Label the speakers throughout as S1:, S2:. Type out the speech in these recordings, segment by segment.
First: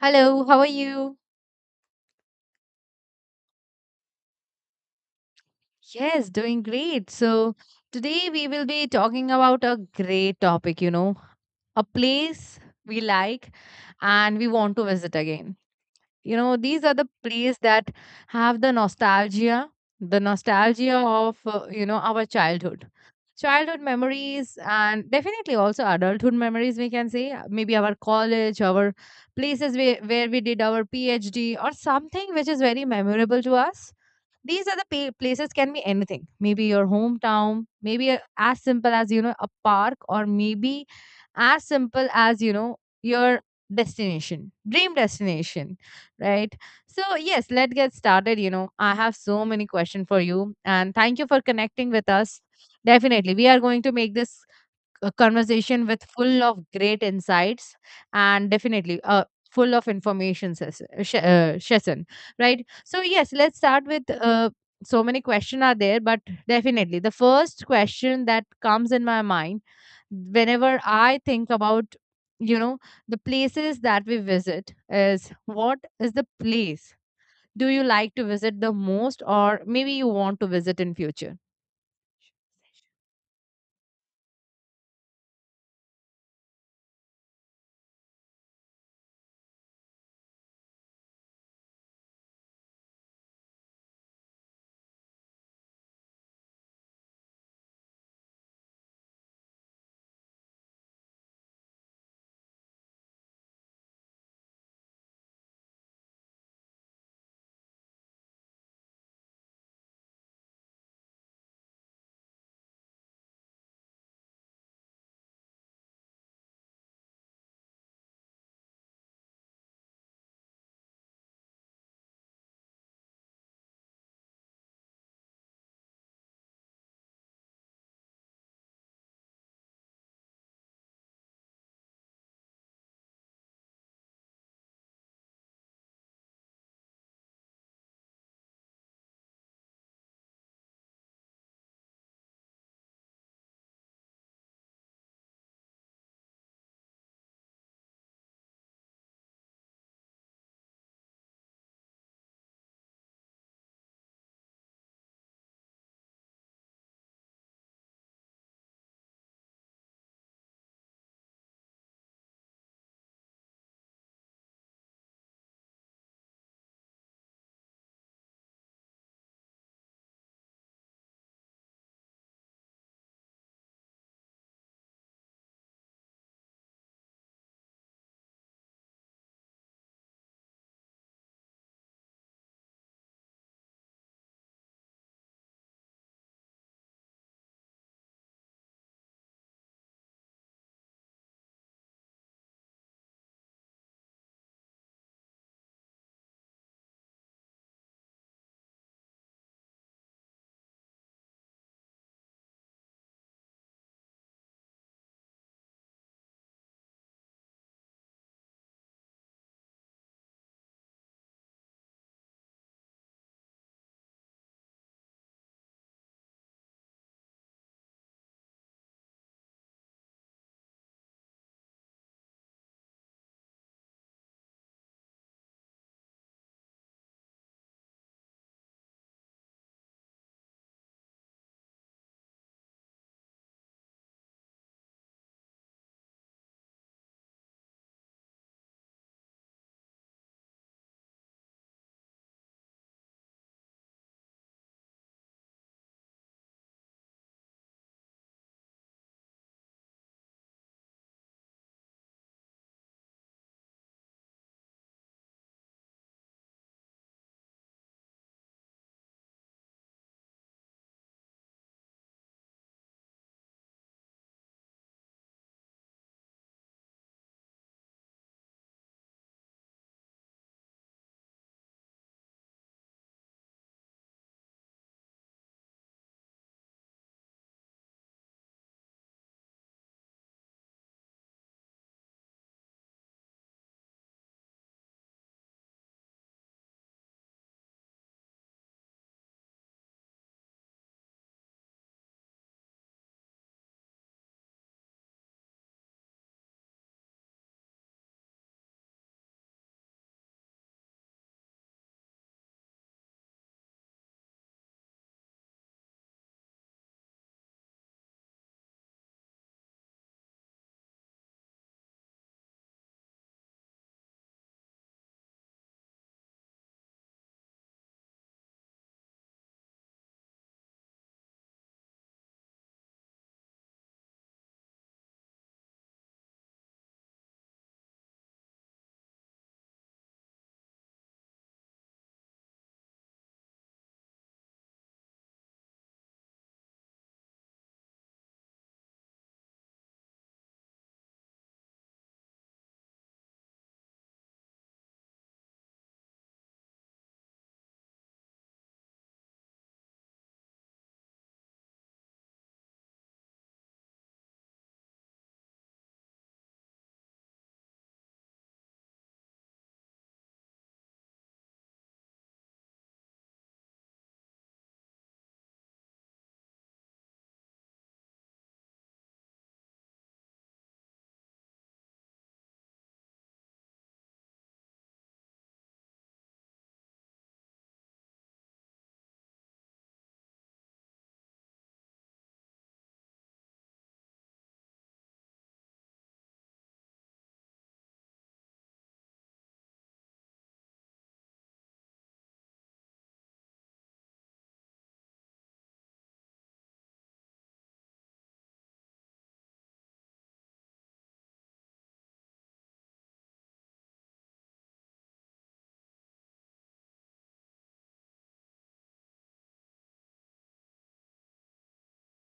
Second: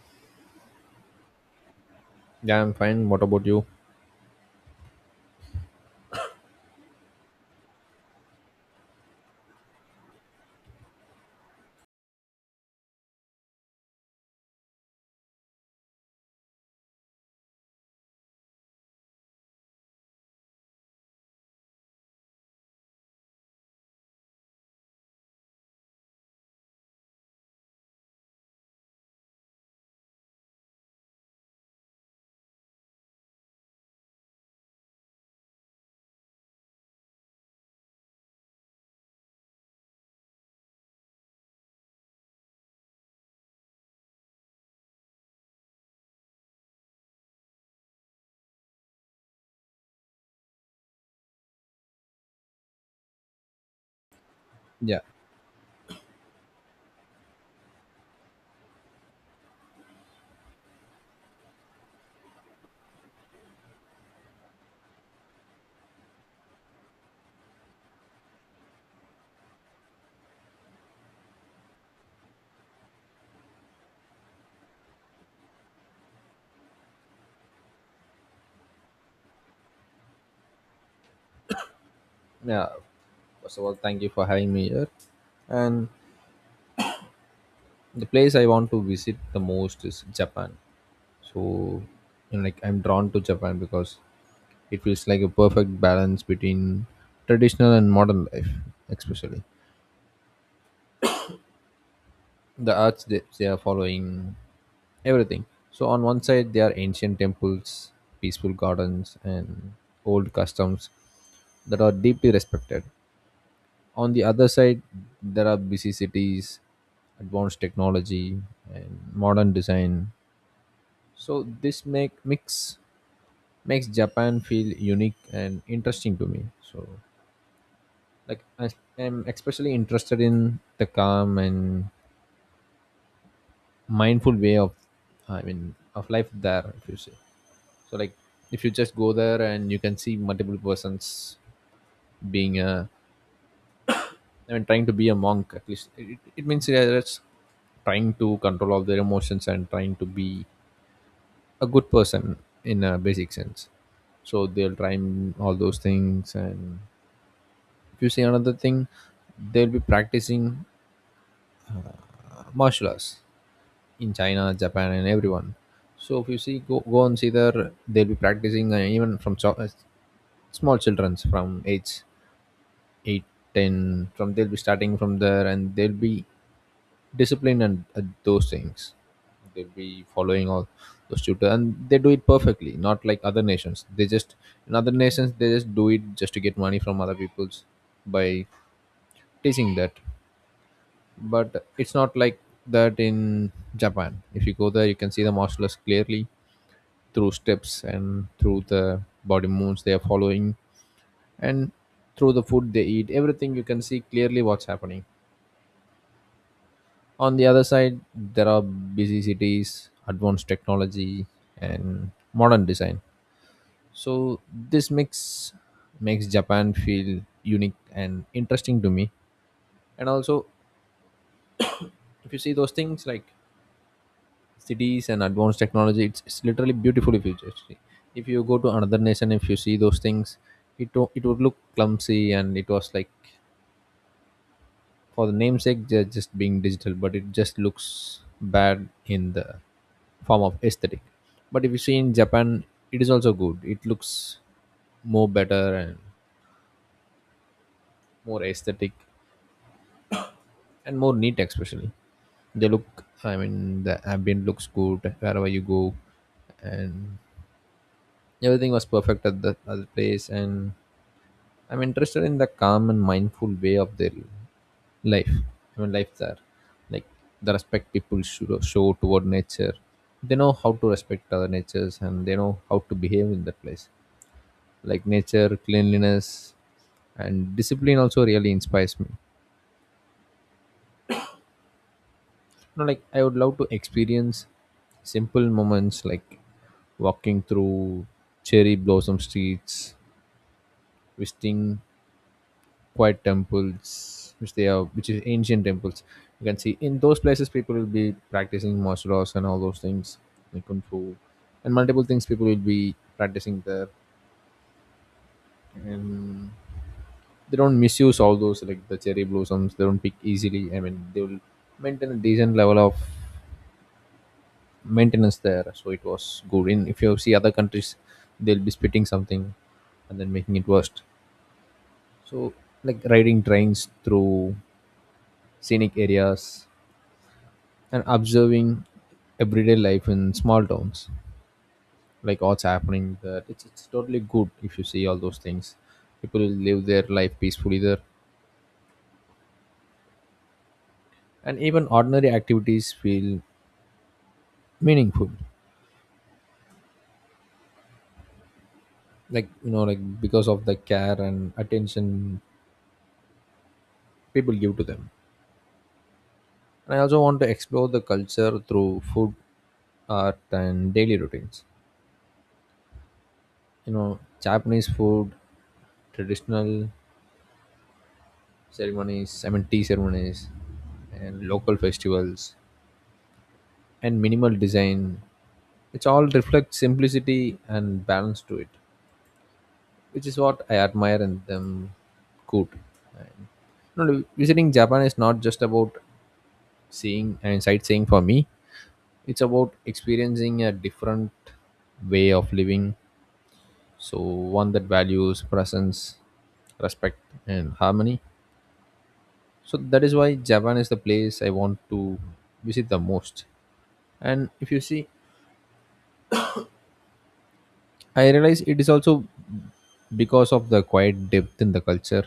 S1: Hello, how are you?
S2: Yeah, I'm fine. What about you?
S1: Yes, doing great. So, today we will be talking about a great topic, a place we like and we want to visit again. You know, these are the places that have the nostalgia of, our childhood. Childhood memories and definitely also adulthood memories, we can say, maybe our college, our places where we did our PhD or something which is very memorable to us. These are the places can be anything. Maybe your hometown, maybe as simple as a park or maybe as simple as your destination, dream destination, right? So yes, let's get started. I have so many questions for you and thank you for connecting with us. Definitely. We are going to make this
S2: Yeah,
S1: a conversation with full of great insights and definitely full of information session, right? So yes, let's start with uh, so many questions are there, but definitely the first question that comes in my mind whenever I think about you know the places that we visit is, what is the place do you like to visit the most, or maybe you want to visit in future?
S2: yeah. First of all, thank you for having me here. And the place I want to visit the most is Japan. So, you know, like I'm drawn to Japan because it feels like a perfect balance between traditional and modern life, especially the arts that they are following, everything. So on one side, there are ancient temples, peaceful gardens, and old customs that are deeply respected. On the other side, there are busy cities, advanced technology, and modern design. So this makes Japan feel unique and interesting to me. So, like, I am especially interested in the calm and mindful way of, I mean, of life there, if you say. So, like, if you just go there and you can see multiple persons being a I mean, trying to be a monk. At least, it means, yeah, that's trying to control all their emotions and trying to be a good person in a basic sense. So they'll try and all those things. And if you see another thing, they'll be practicing martial arts in China, Japan, and everyone. So if you see, go and see there, they'll be practicing, even from small childrens from age 8, 10. From, they'll be starting from there, and they'll be discipline, and at those things, they'll be following all those tutor, and they do it perfectly, not like other nations. They just, in other nations, they just do it just to get money from other people's, by teaching that. But it's not like that in Japan. If you go there, you can see the martial arts clearly through steps and through the body moves they are following, and through the food they eat, everything. You can see clearly what's happening. On the other side, there are busy cities, advanced technology, and modern design. So this mix makes Japan feel unique and interesting to me. And also, if you see those things like cities and advanced technology, it's literally beautiful if you just see. If you go to another nation, if you see those things, it would look clumsy, and it was like, for the namesake they're just being digital, but it just looks bad in the form of aesthetic. But if you see in Japan, it is also good. It looks more better and more aesthetic and more neat, especially. They look, I mean, the ambient looks good wherever you go, and everything was perfect at the other place. And I'm interested in the calm and mindful way of their life. I mean, life there, like the respect people should show toward nature. They know how to respect other natures, and they know how to behave in that place, like nature, cleanliness, and discipline also really inspires me. You know, like, I would love to experience simple moments, like walking through cherry blossom streets, visiting quiet temples, which they are which is ancient temples. You can see in those places people will be practicing martial arts and all those things like kung fu, and multiple things people will be practicing there. And they don't misuse all those, like the cherry blossoms, they don't pick easily. I mean, they will maintain a decent level of maintenance there, so it was good. In, if you see other countries, they'll be spitting something and then making it worse. So, like, riding trains through scenic areas and observing everyday life in small towns, like what's happening there, it's totally good if you see all those things. People live their life peacefully there, and even ordinary activities feel meaningful, like, you know, like, because of the care and attention people give to them. And I also want to explore the culture through food, art, and daily routines. You know, Japanese food, traditional ceremonies, I mean tea ceremonies, and local festivals, and minimal design, it's all reflects simplicity and balance to it, which is what I admire in them. Good. You know, visiting Japan is not just about seeing and sightseeing for me. It's about experiencing a different way of living, so one that values presence, respect, and harmony. So that is why Japan is the place I want to visit the most. And if you see, I realize it is also because of the quiet depth in the culture.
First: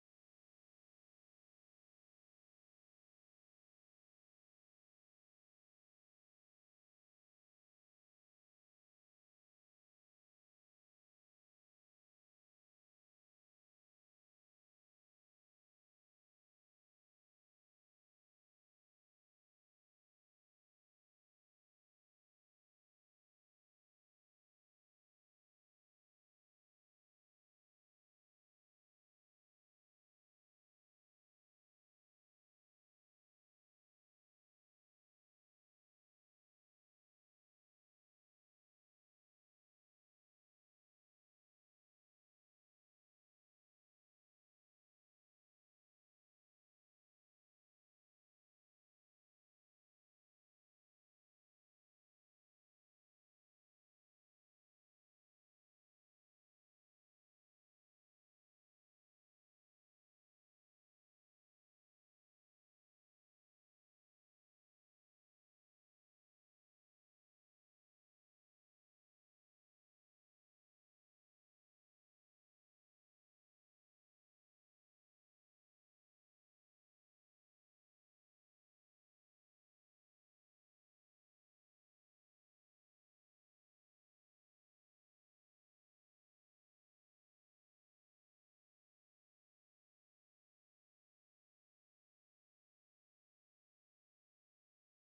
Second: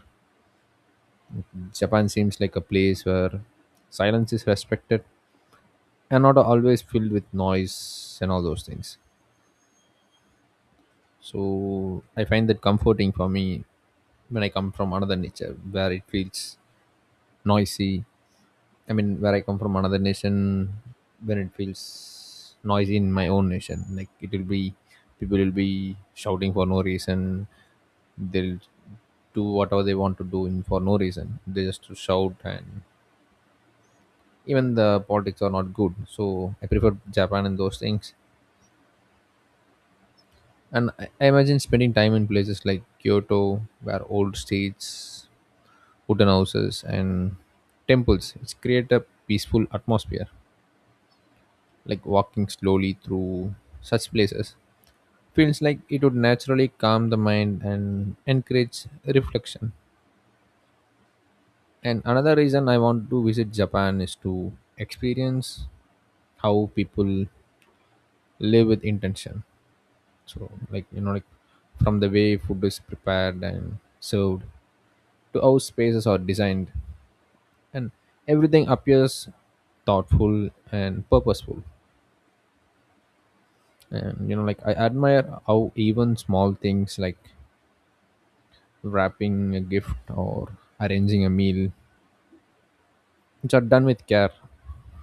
S2: Japan seems like a place where silence is respected and not always filled with noise and all those things. So I find that comforting for me when I come from another nature where it feels noisy. I mean, where I come from another nation, when it feels noisy in my own nation, like it will be people will be shouting for no reason. They'll do whatever they want to do in for no reason. They just to shout, and even the politics are not good. So I prefer Japan and those things. And I imagine spending time in places like Kyoto, where old streets, wooden houses, and temples. It's create a peaceful atmosphere. Like walking slowly through such places feels like it would naturally calm the mind and encourage reflection. And another reason I want to visit Japan is to experience how people live with intention. So, like, you know, like, from the way food is prepared and served to how spaces are designed, and everything appears thoughtful and purposeful. And, you know, like, I admire how even small things like wrapping a gift or arranging a meal, which are done with care.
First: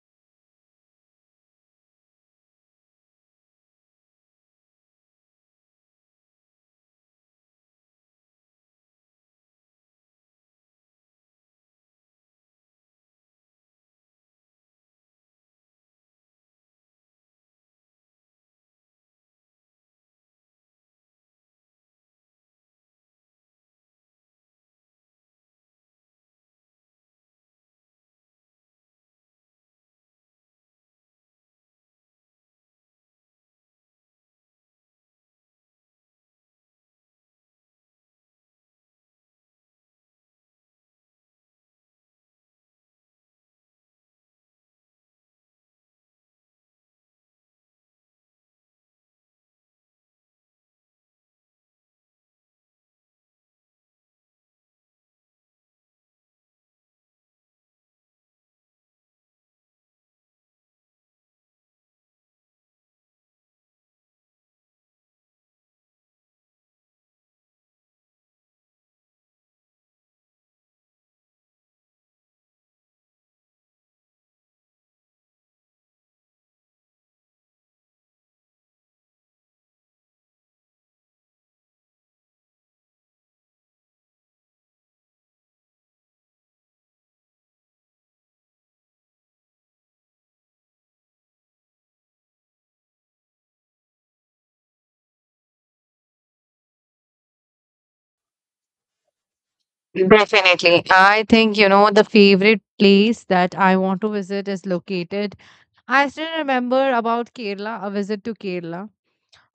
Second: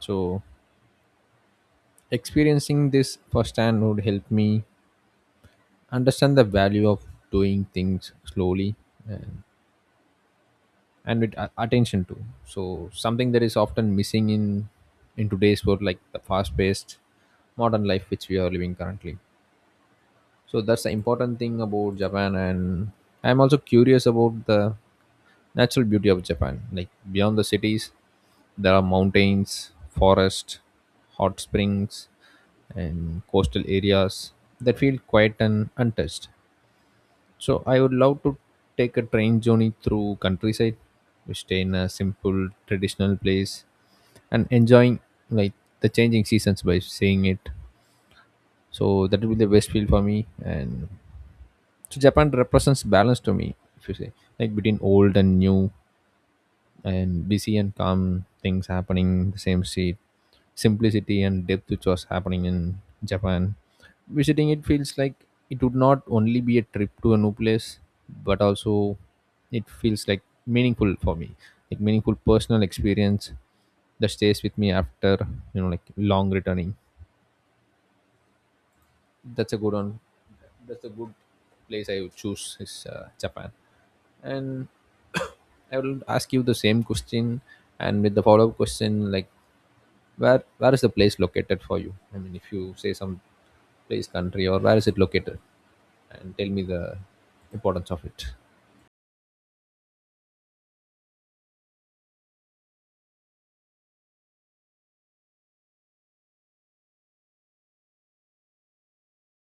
S2: So experiencing this firsthand would help me understand the value of doing things slowly and, and with attention to, so something that is often missing in today's world, like the fast paced modern life which we are living currently. So that's the important thing about Japan. And I'm also curious about the natural beauty of Japan. Like beyond the cities, there are mountains, forests, hot springs, and coastal areas that feel quiet and untouched. So I would love to take a train journey through countryside, we stay in a simple traditional place and enjoying, like, the changing seasons by seeing it. So that will be the best feel for me. And so Japan represents balance to me, if you say, like between old and new, and busy and calm, things happening the same seat, simplicity and depth which was happening in Japan. Visiting it feels like it would not only be a trip to a new place, but also it feels like meaningful for me, like meaningful personal experience that stays with me after, you know, like, long returning. That's a good one. That's a good place I would choose is Japan. And I will ask you the same question, and with the follow up question, like, where is the place located for you? I mean, if you say some place, country, or where is it located, and tell me the importance of it.
S1: Definitely. I think, you know, the favorite place that I want to visit is located. I still remember about Kerala, a visit to Kerala,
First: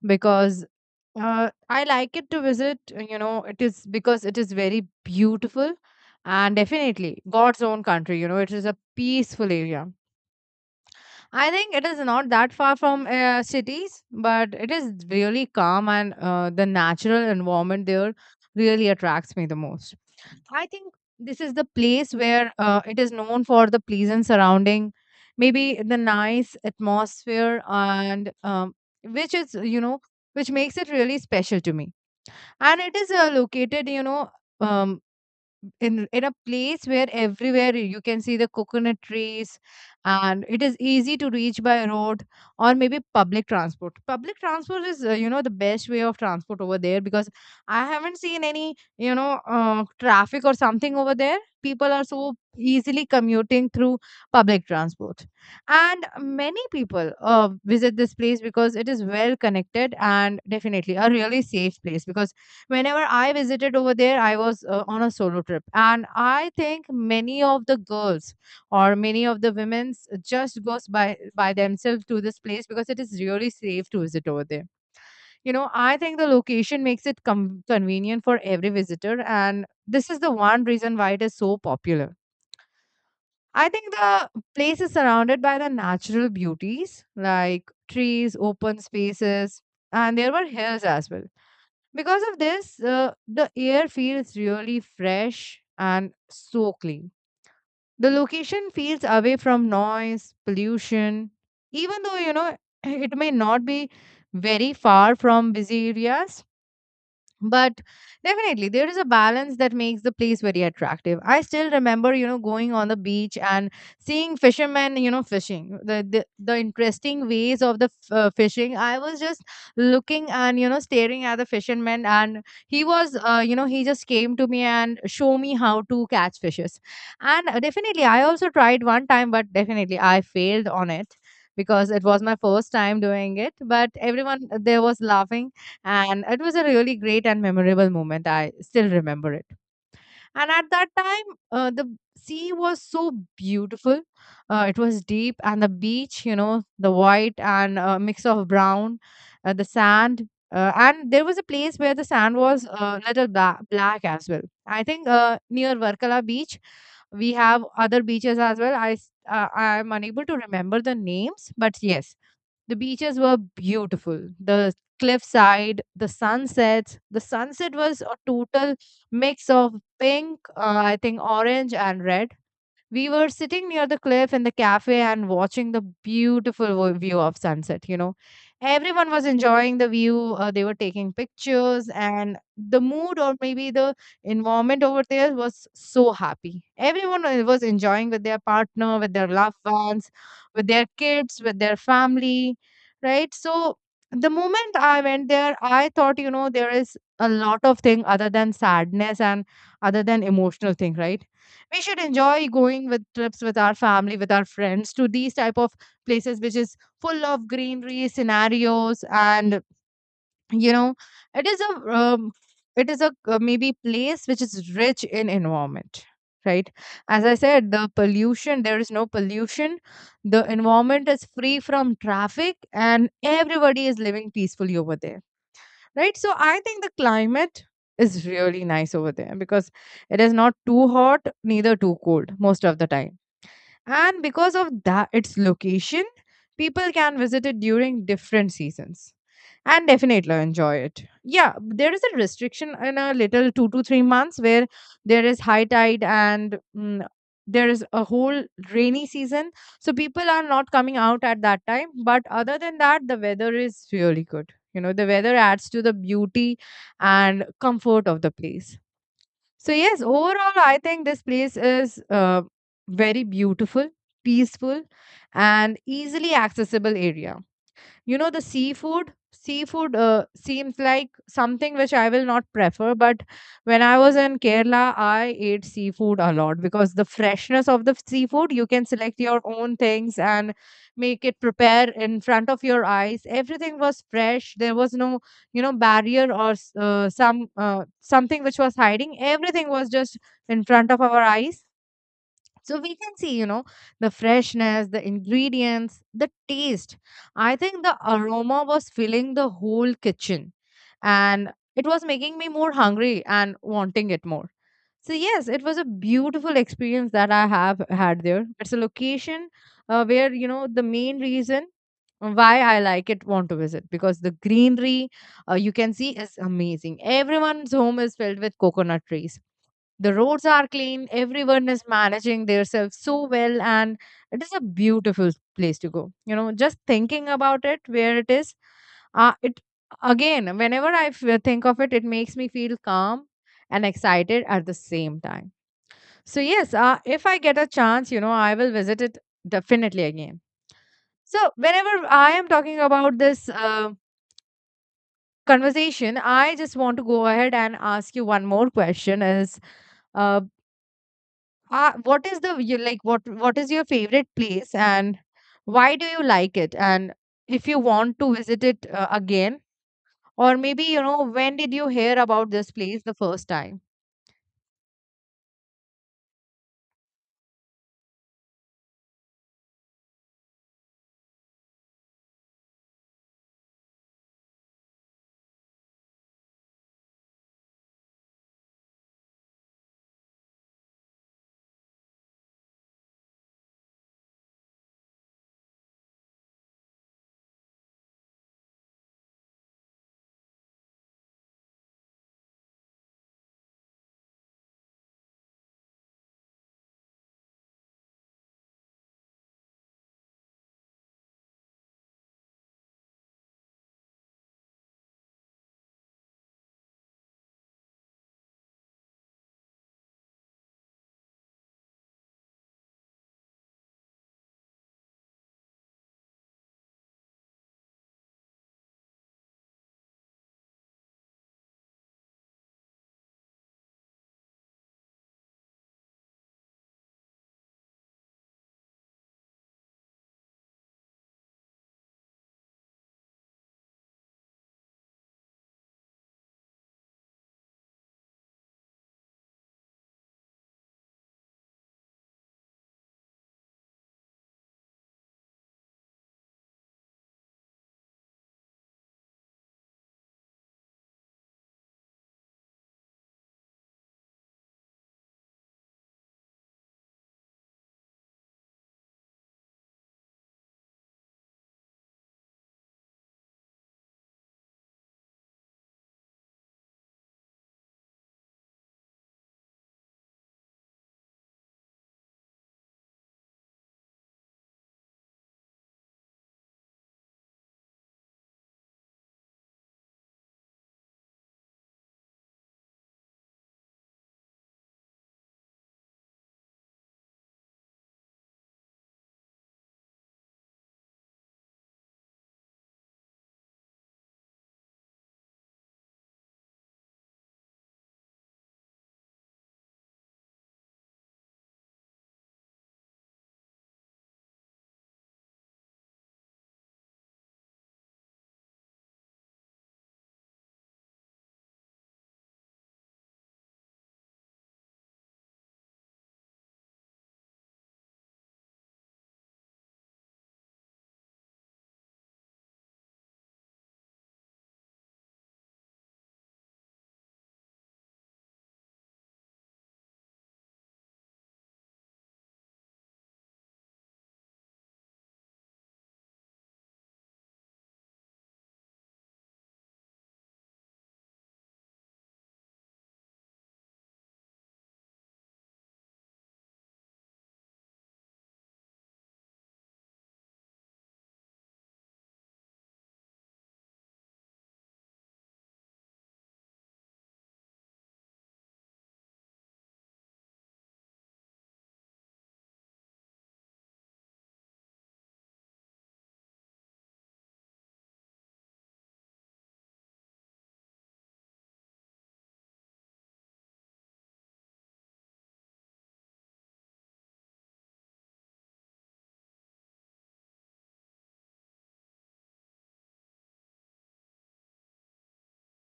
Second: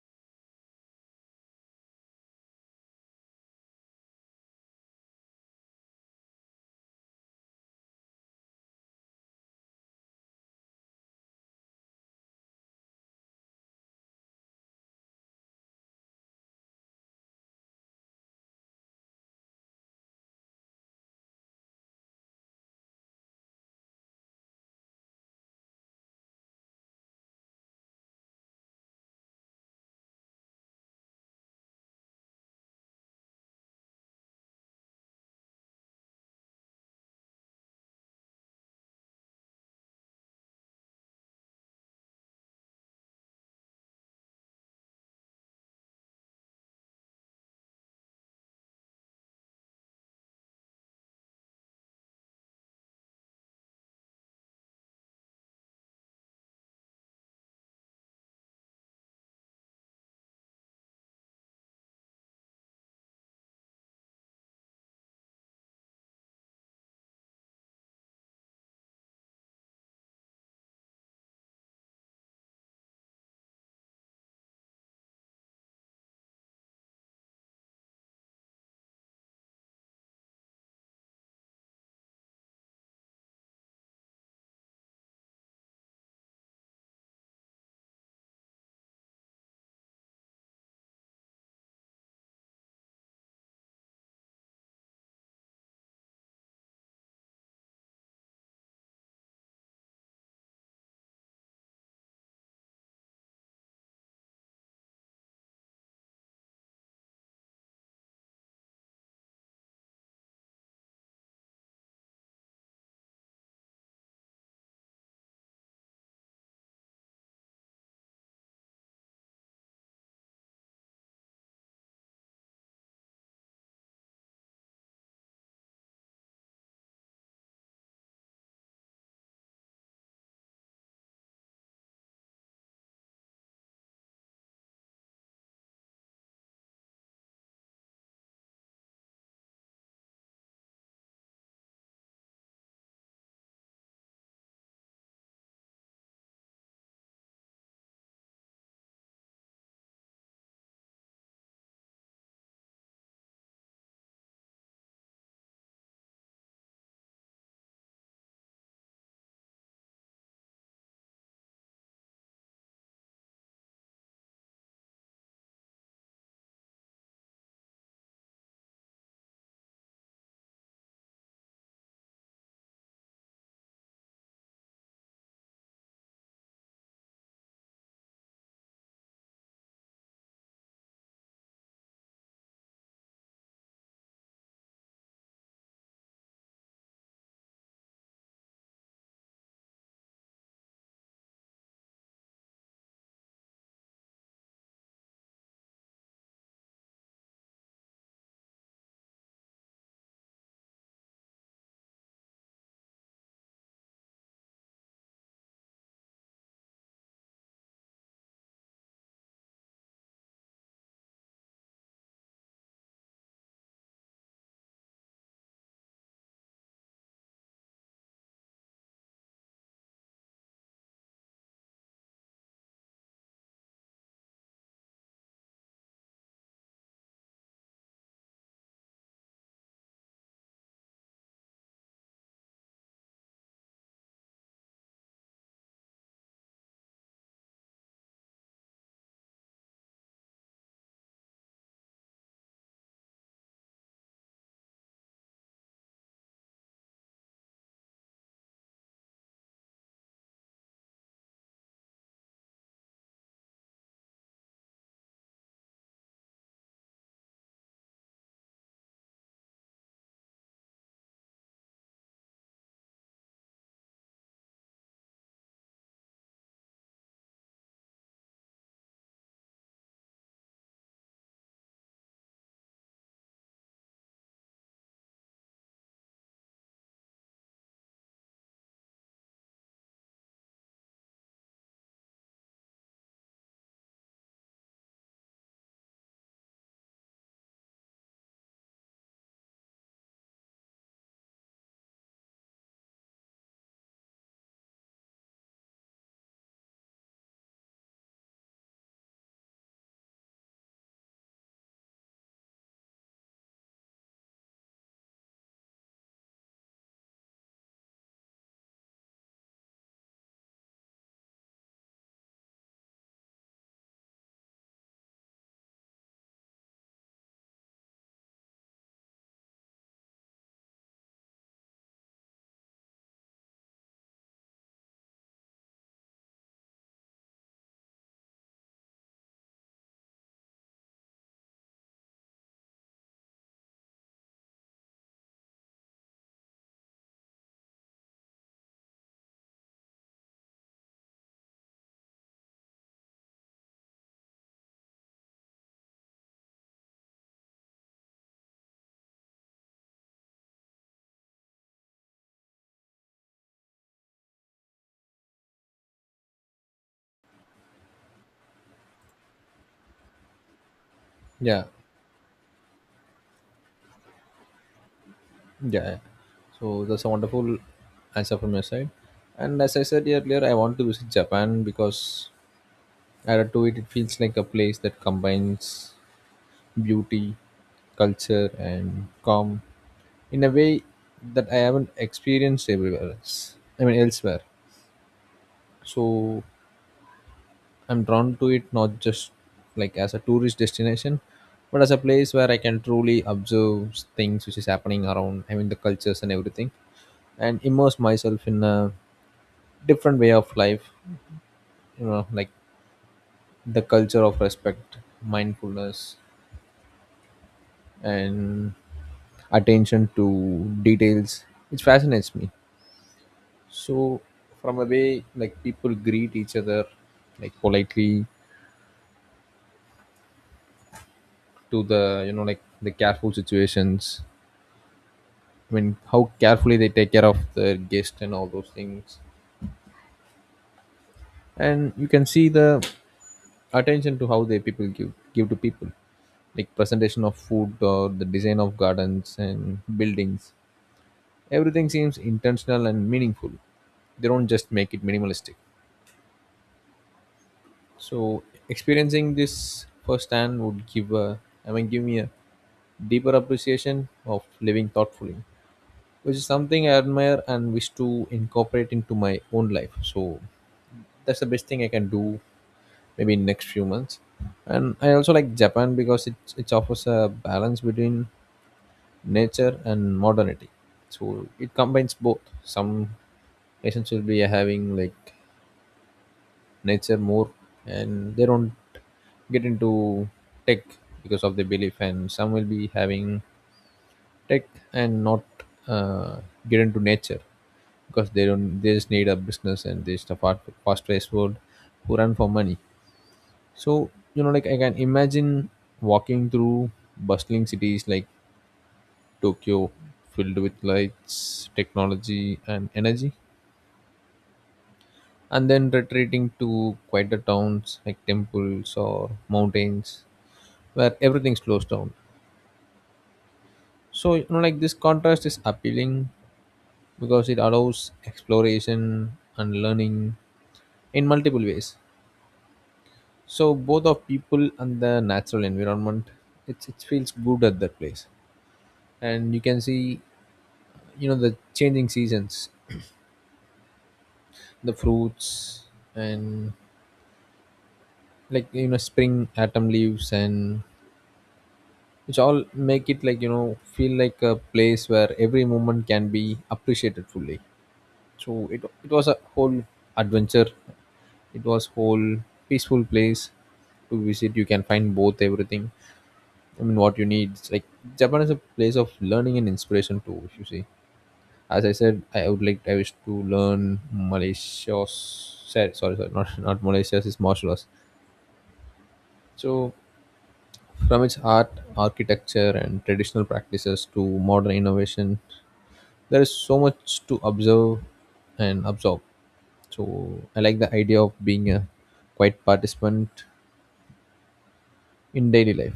S1: because I like it to visit, it is because it is very beautiful and definitely God's own country, you know, it is a peaceful area. I think it is not that far from cities, but it is really calm and the natural environment there really attracts me the most. I think this is the place where it is known for the pleasant surrounding, maybe the nice atmosphere and which is, you know, which makes it really special to me. And it is located, um in a place where everywhere you can see the coconut trees. And it is easy to reach by road or maybe public transport. Public transport is the best way of transport over there, because I haven't seen any traffic or something over there. People are so easily commuting through public transport. And many people visit this place because it is well connected and definitely a really safe place, because whenever I visited over there, I was on a solo trip. And I think many of the girls or many of the women just goes by themselves to this place because it is really safe to visit over there. You know, I think the location makes it convenient for every visitor. And this is the one reason why it is so popular. I think the place is surrounded by the natural beauties like trees, open spaces, and there were hills as well. Because of this, the air feels really fresh and so clean. The location feels away from noise, pollution, even though, you know, it may not be very far from busy areas. But definitely, there is a balance that makes the place very attractive. I still remember, you know, going on the beach and seeing fishermen, you know, fishing. The interesting ways of the fishing. I was just looking and you know staring at the fisherman, and he was, he just came to me and show me how to catch fishes. And definitely, I also tried one time, but definitely I failed on it because it was my first time doing it. But everyone there was laughing and it was a really great and memorable moment. I still remember it. And at that time, the sea was so beautiful. It was deep, and the beach, you know, the white and mix of brown, the sand. And there was a place where the sand was a little black as well. I think near Varkala beach, we have other beaches as well. I am unable to remember the names, but yes, the beaches were beautiful. The cliffside, the sunsets. The sunset was a total mix of pink, I think orange and red. We were sitting near the cliff in the cafe and watching the beautiful view of sunset. You know, everyone was enjoying the view. They were taking pictures and the mood or maybe the environment over there was so happy. Everyone was enjoying with their partner, with their loved ones, with their kids, with their family, right? So the moment I went there, I thought, you know, there is a lot of thing other than sadness and other than emotional thing, right? We should enjoy going with trips with our family, with our friends, to these type of places which is full of greenery scenarios. And you know, it is a um, it is a maybe place which is rich in environment, right? As I said, the pollution, there is no pollution. The environment is free from traffic and everybody is living peacefully over there, right? So I think the climate is really nice over there, because it is not too hot, neither too cold most of the time. And because of that, its location, people can visit it during different seasons and definitely enjoy it. Yeah, there is a restriction in a little 2 to 3 months where there is high tide and there is a whole rainy season. So people are not coming out at that time. But other than that, the weather is really good. You know, the weather adds to the beauty and comfort of the place. So yes, overall, I think this place is very beautiful, peaceful, and easily accessible area. You know, the seafood, seems like something which I will not prefer, but when I was in Kerala, I ate seafood a lot. Because the freshness of the seafood, you can select your own things and make it prepare in front of your eyes. Everything was fresh. There was no, you know, barrier or something which was hiding. Everything was just in front of our eyes, so we can see, you know, the freshness, the ingredients, the taste. I think the aroma was filling the whole kitchen, and it was making me more hungry and wanting it more. So, yes, it was a beautiful experience that I have had there. It's a location where, you know, the main reason why I like it, want to visit, because the greenery you can see is amazing. Everyone's home is filled with coconut trees. The roads are clean, everyone is managing themselves so well, and it is a beautiful place to go. You know, just thinking about it, where it is, it again, whenever I think of it, it makes me feel calm and excited at the same time. So, yes, if I get a chance, you know, I will visit it definitely again. So, whenever I am talking about this conversation, I just want to go ahead and ask you one more question is, uh, what is the you like what is your favorite place and why do you like it? And if you want to visit it again, or maybe, you know, when
S2: Yeah,
S1: did you hear about this place the first time?
S2: yeah, yeah. So that's a wonderful answer from your side. And as I said earlier, I want to visit Japan because, added to it, it feels like a place that combines beauty, culture, and calm in a way that I haven't experienced everywhere else. I mean, elsewhere. So I'm drawn to it not just like as a tourist destination, but as a place where I can truly observe things which is happening around. I mean the cultures and everything, and immerse myself in a different way of life. You know, like the culture of respect, mindfulness, and attention to details, which fascinates me. So, from a way, like people greet each other, like politely, to the, you know, like, the careful situations, I mean, how carefully they take care of their guest and all those things, and you can see the attention to how they people give to people, like presentation of food or the design of gardens and buildings. Everything seems intentional and meaningful. They don't just make it minimalistic. So experiencing this firsthand would give a, I mean, give me a deeper appreciation of living thoughtfully, which is something I admire and wish to incorporate into my own life. So that's the best thing I can do maybe in next few months. And I also like Japan because it offers a balance between nature and modernity. So it combines both. Some nations will be having, like, nature more, and they don't get into tech because of their belief. And some will be having tech and not, uh, get into nature, because they don't, they just need a business, and they just a fast paced world who run for money. So, you know, like I can imagine walking through bustling cities like Tokyo, filled with lights, technology, and energy, and then retreating to quieter towns like temples or mountains where everything slows down. So, you know, like this contrast is appealing because it allows exploration and learning in multiple ways. So both of people and the natural environment, it feels good at that place, and you can see the changing seasons, the fruits, and spring, autumn leaves, and which all make it feel like a place where every moment can be appreciated fully. So it was a whole adventure. It was whole peaceful place to visit. You can find both everything, I mean what you need. It's like Japan is a place of learning and inspiration too. If you see, as I said, I would like, I wish to learn Malaysia's, sorry, sorry, not Malaysia's, is martial arts. So from its art, architecture, and traditional practices to modern innovation, there is so much to observe and absorb. So I like the idea of being a quiet participant in daily life,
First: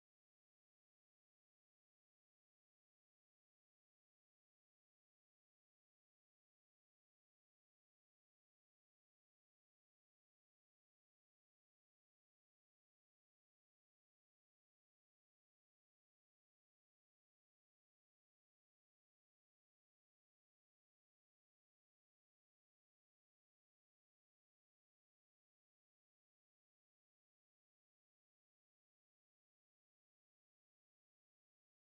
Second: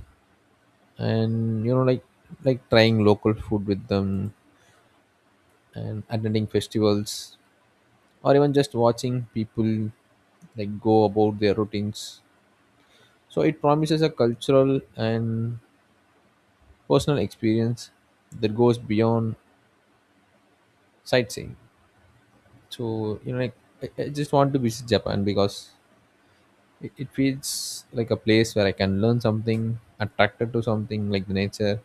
S2: and like trying local food with them and attending festivals, or even just watching people like go about their routines. So it promises a cultural and personal experience that goes beyond sightseeing. So I just want to visit Japan because it feels like a place where I can learn something, attracted to something like the nature,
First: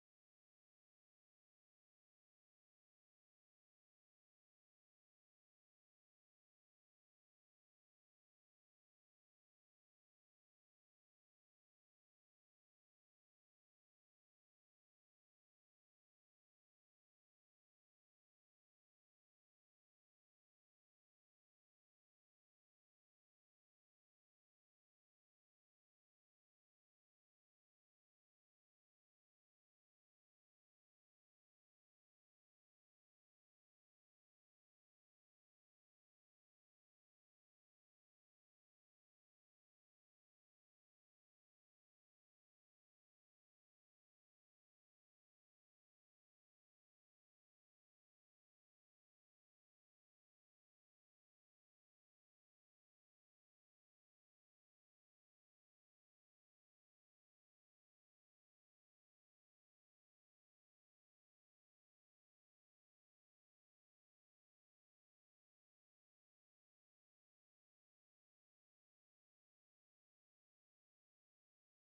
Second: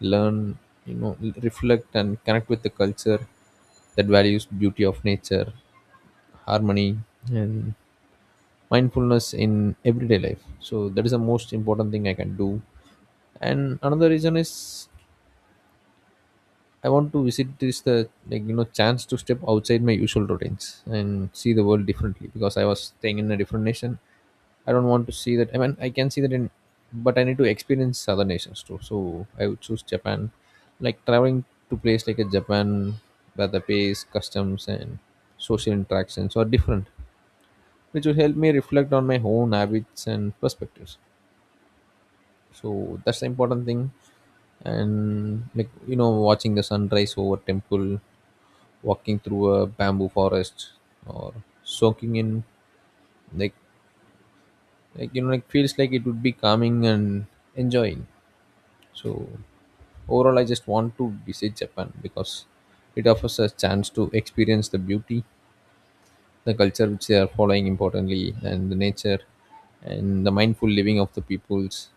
S2: learn, reflect and connect with the culture that values beauty of nature, harmony, and mindfulness in everyday life. So that is the most important thing I can do. And another reason is I want to visit this the chance to step outside my usual routines and see the world differently, because I was staying in a different nation. I don't want to see that. I mean, I can see that in, but I need to experience other nations too. So I would choose Japan, like traveling to place like a Japan where the pace, customs, and social interactions are different, which will help me reflect on my own habits and perspectives. So that's the important thing, and watching the sunrise over temple, walking through a bamboo forest, or soaking in, like, feels like it would be calming and enjoying. So overall I just want to visit Japan because it offers a chance to experience the beauty, the culture which they are following importantly, and the nature, and the mindful living of the peoples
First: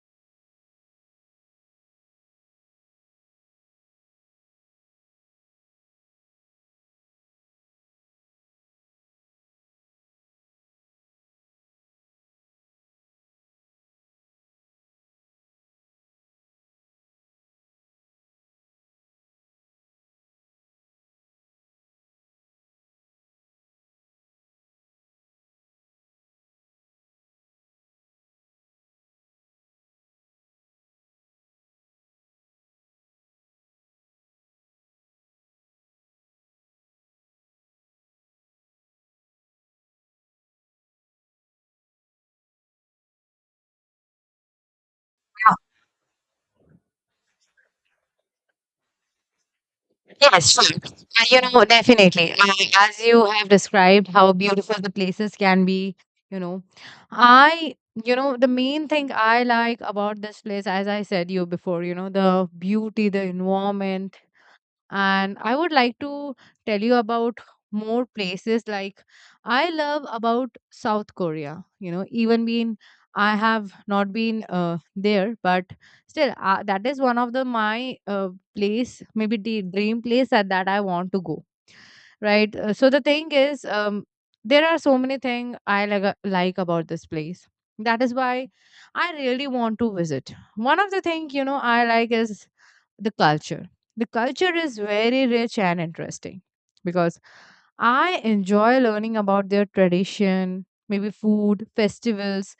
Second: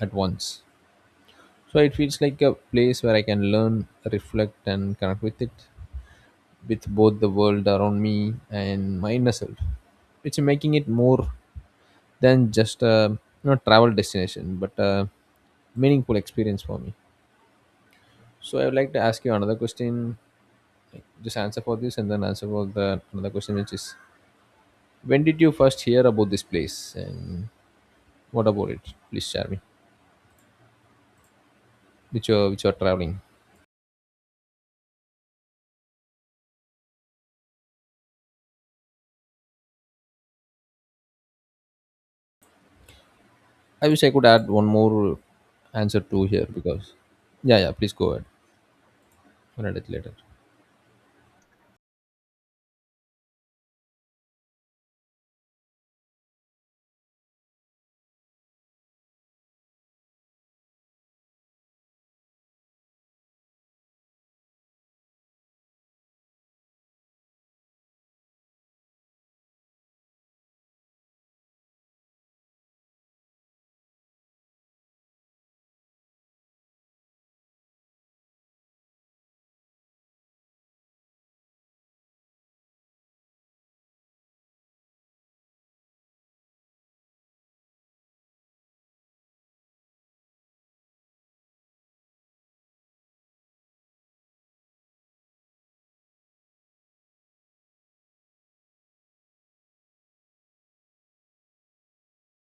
S2: at once. So it feels like a place where I can learn, reflect, and connect with it, with both the world around me and my inner self. It's making it more than just a travel destination, but a meaningful experience for me. So I would like to ask you another question. Like, just answer for this, and then answer for the another question, which is, when did you first hear about this place, and what about it? Please share me. Which you are traveling. I wish I could add one more answer to here because, yeah, yeah, please go ahead. We'll add it later.
S1: Yes, sure. You know, definitely. As you have described how beautiful the places can be, you know, I, you know, the main thing I like about this place, as I said you before, you know, the beauty, the environment, and I would like to tell you about more places like, I love about south korea. You know, even been I have not been there, but still that is one of the my place, maybe the dream place that I want to go, right? So the thing is, there are so many things I like, like about this place. That is why I really want to visit. One of the thing, you know, I like is the culture. The culture is very rich and interesting because I enjoy learning about their tradition, maybe food, festivals,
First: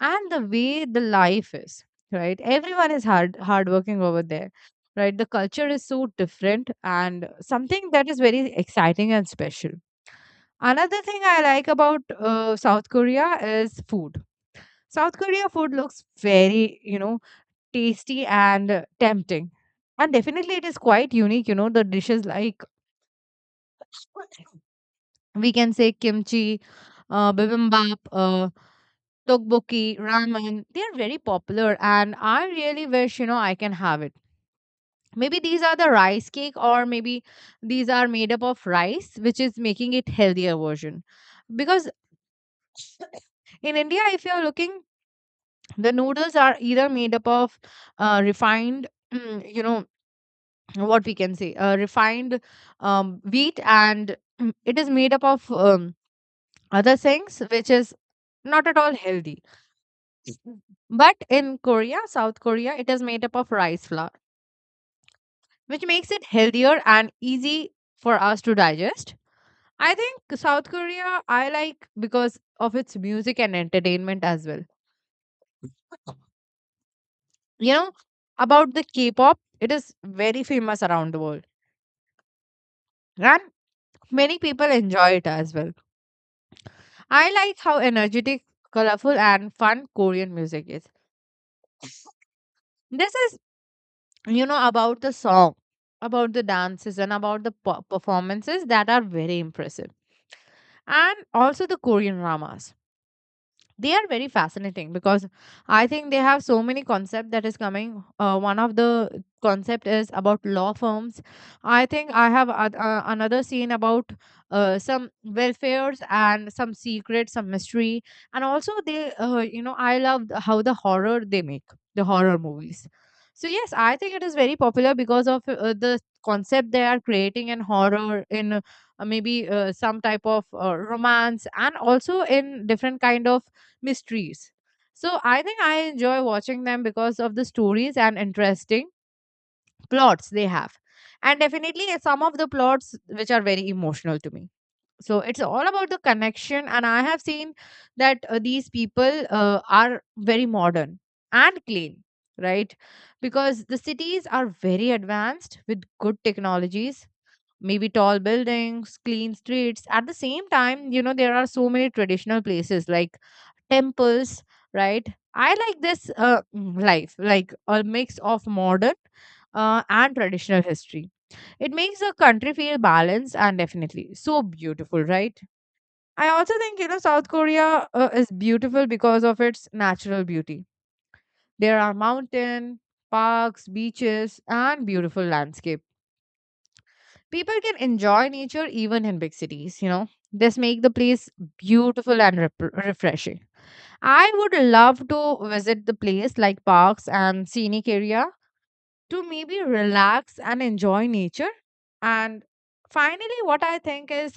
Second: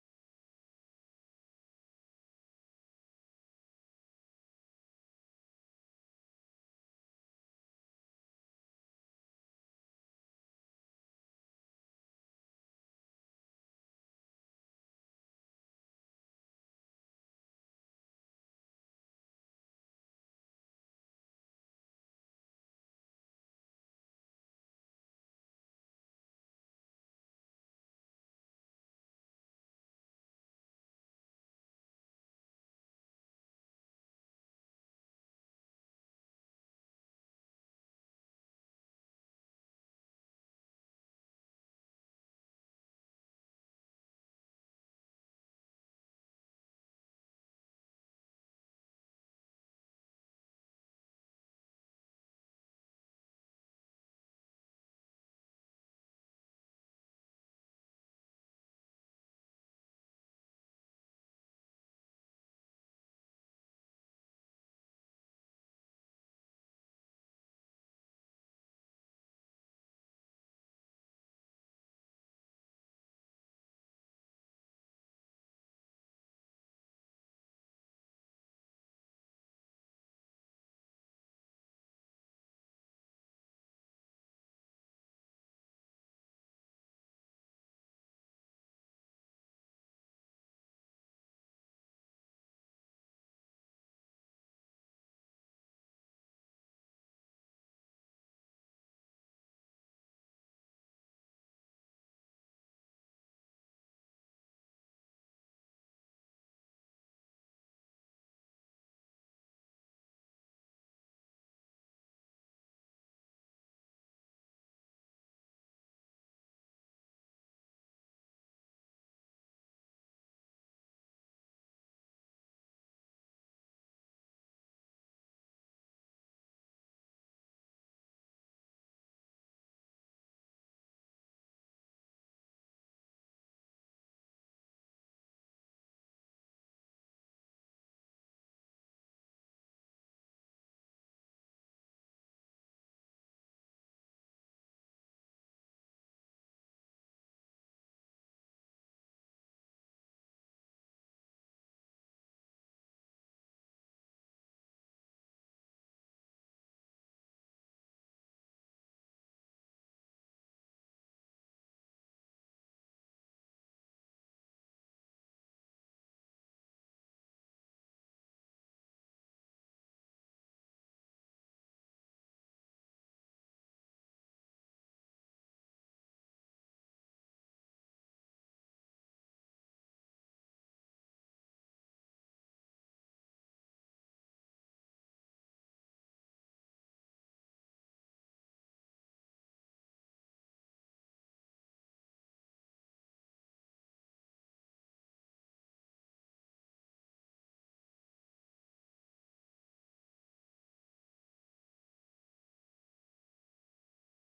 S1: and the way the life is, right? Everyone is hardworking over there, right? The culture is so different and something that is very exciting and special. Another thing I like about South Korea is food. South Korea food looks very, you know, tasty and tempting. And definitely, it is quite unique. You know, the dishes like we can say kimchi, bibimbap, tteokbokki, ramen. They are very popular, and I really wish, you know, I can have it. Maybe these are the rice cake, or maybe these are made up of rice, which is making it healthier version. Because in India, if you are looking, the noodles are either made up of refined, mm, you know, what we can say refined wheat and it is made up of other things which is not at all healthy. Mm. But in Korea, south Korea, it is made up of rice flour, which makes it healthier and easy for us to digest. I think south Korea I like because of its music and entertainment as well. you know about the K-pop, it is very famous around the world, and many people enjoy it as well. I like how energetic, colorful, and fun Korean music is. This is, about the song, about the dances, and about the performances that are very impressive. And also the Korean dramas. They are very fascinating because I think they have so many concepts that is coming. One of the concept is about law firms. I think I have another scene about some welfares and some secret, some mystery. And also they, uh, I love how the horror they make, the horror movies. So yes, I think it is very popular because of the concept they are creating in horror, in maybe some type of romance and also in different kind of mysteries. So I think I enjoy watching them because of the stories and interesting plots they have. And definitely some of the plots which are very emotional to me. So it's all about the connection. And I have seen that these people are very modern and clean, right? Because the cities are very advanced with good technologies, maybe tall buildings, clean streets. At the same time, you know, there are so many traditional places like temples, right? I like this life, like a mix of modern and traditional history. It makes the country feel balanced and definitely so beautiful, right? I also think, you know, south Korea is beautiful because of its natural beauty. There are mountain, parks, beaches, and beautiful landscape. People can enjoy nature even in big cities, you know. This make the place beautiful and refreshing. I would love to visit the place like parks and scenic area to maybe relax and enjoy nature. And finally, what I think is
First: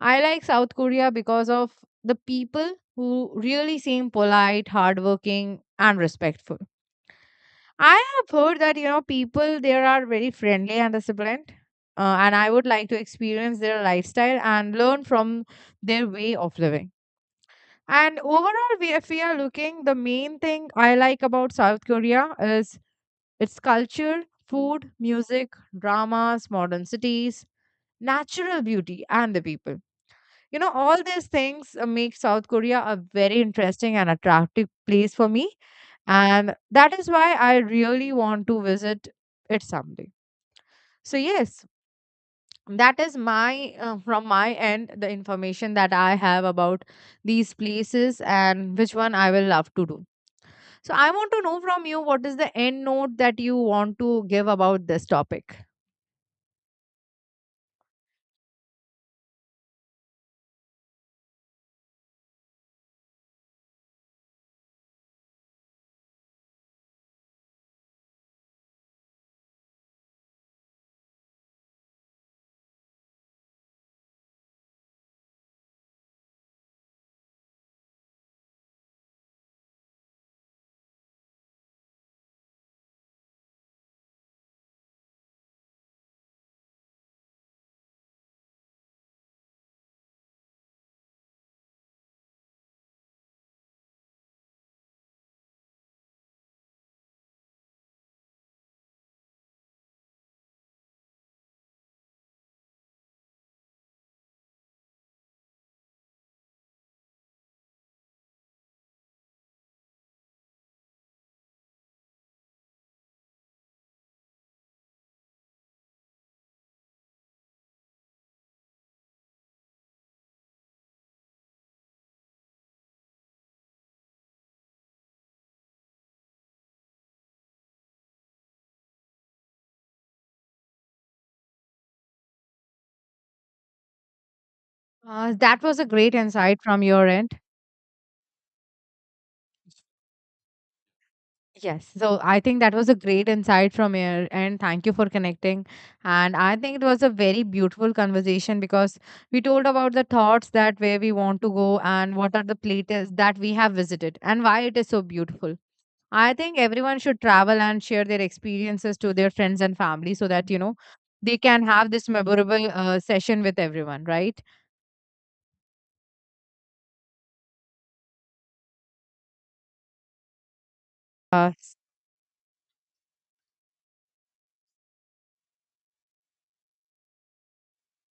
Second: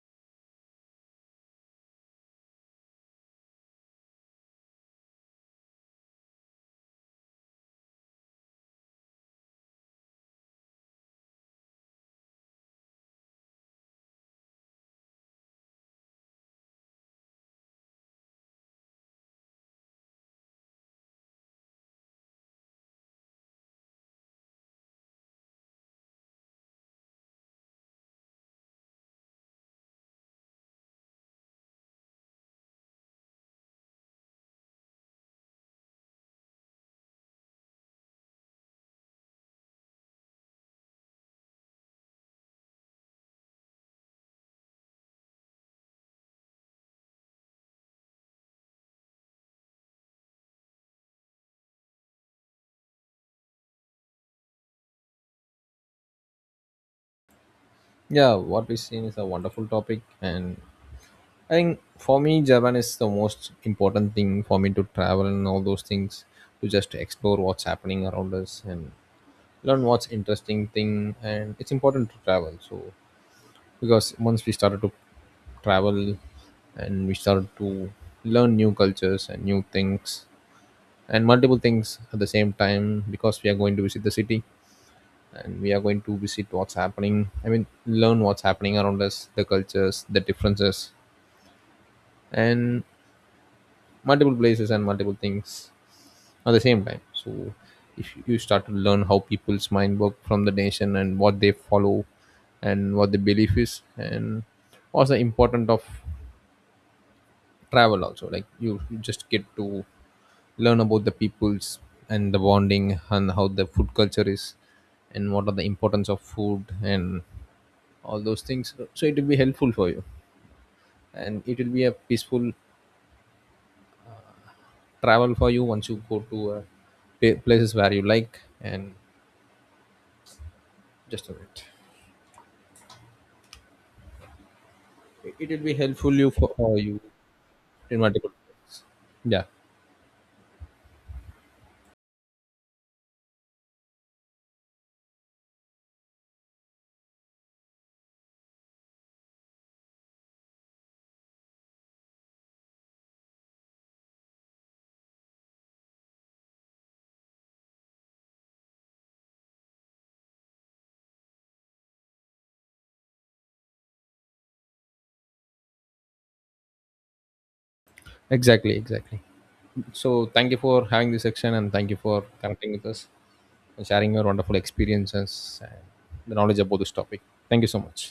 S1: I like South Korea because of the people who really seem polite, hardworking, and respectful. I have heard that, you know, people there are very friendly and disciplined. And I would like to experience their lifestyle and learn from their way of living. And overall, we, if we are looking, the main thing I like about South Korea is its culture, food, music, dramas, modern cities, natural beauty, and the people. You know, all these things make South Korea a very interesting and attractive place for me, and that is why I really want to visit it someday. So, yes, that is my, from my end, the information that I have about these places and which one I will love to do. So, I want to know from you what is the end note that you want to give about this topic.
S2: Yeah, what we've seen is a wonderful topic, and I think for me, Japan is the most important thing for me to travel and all those things, to just explore what's happening around us and learn what's interesting thing. And it's important to travel. So because once we started to travel and we started to learn new cultures and new things and multiple things at the same time, because we are going to visit the city and we are going to visit what's happening, I mean learn what's happening around us, the cultures, the differences, and multiple places and multiple things at the same time. So if you start to learn how people's mind work from the nation and what they follow and what the belief is and what's the important of travel also, like you just get to learn about the peoples and the bonding and how the food culture is and what are the importance of food and all those things. So it will be helpful for you, and it will be a peaceful travel for you once you go to places where you like, and just a minute. It will
S1: That
S2: be
S1: was a great
S2: helpful you for,
S1: insight
S2: for
S1: from
S2: you
S1: your end.
S2: in multiple ways. Yeah.
S1: Yes. So I think that was a great insight from here, and thank you for connecting. And I think it was a very beautiful conversation because we told about the thoughts that where we want to go and what are the places that we have visited and why it is so beautiful. I think everyone should travel and share their experiences to their friends and family so that, you know, they can have this memorable session with everyone, right?
S2: Exactly, exactly. So thank you for having this
S1: Uh,
S2: section and thank you for connecting with us and sharing your wonderful experiences and the knowledge about this topic. Thank you so much.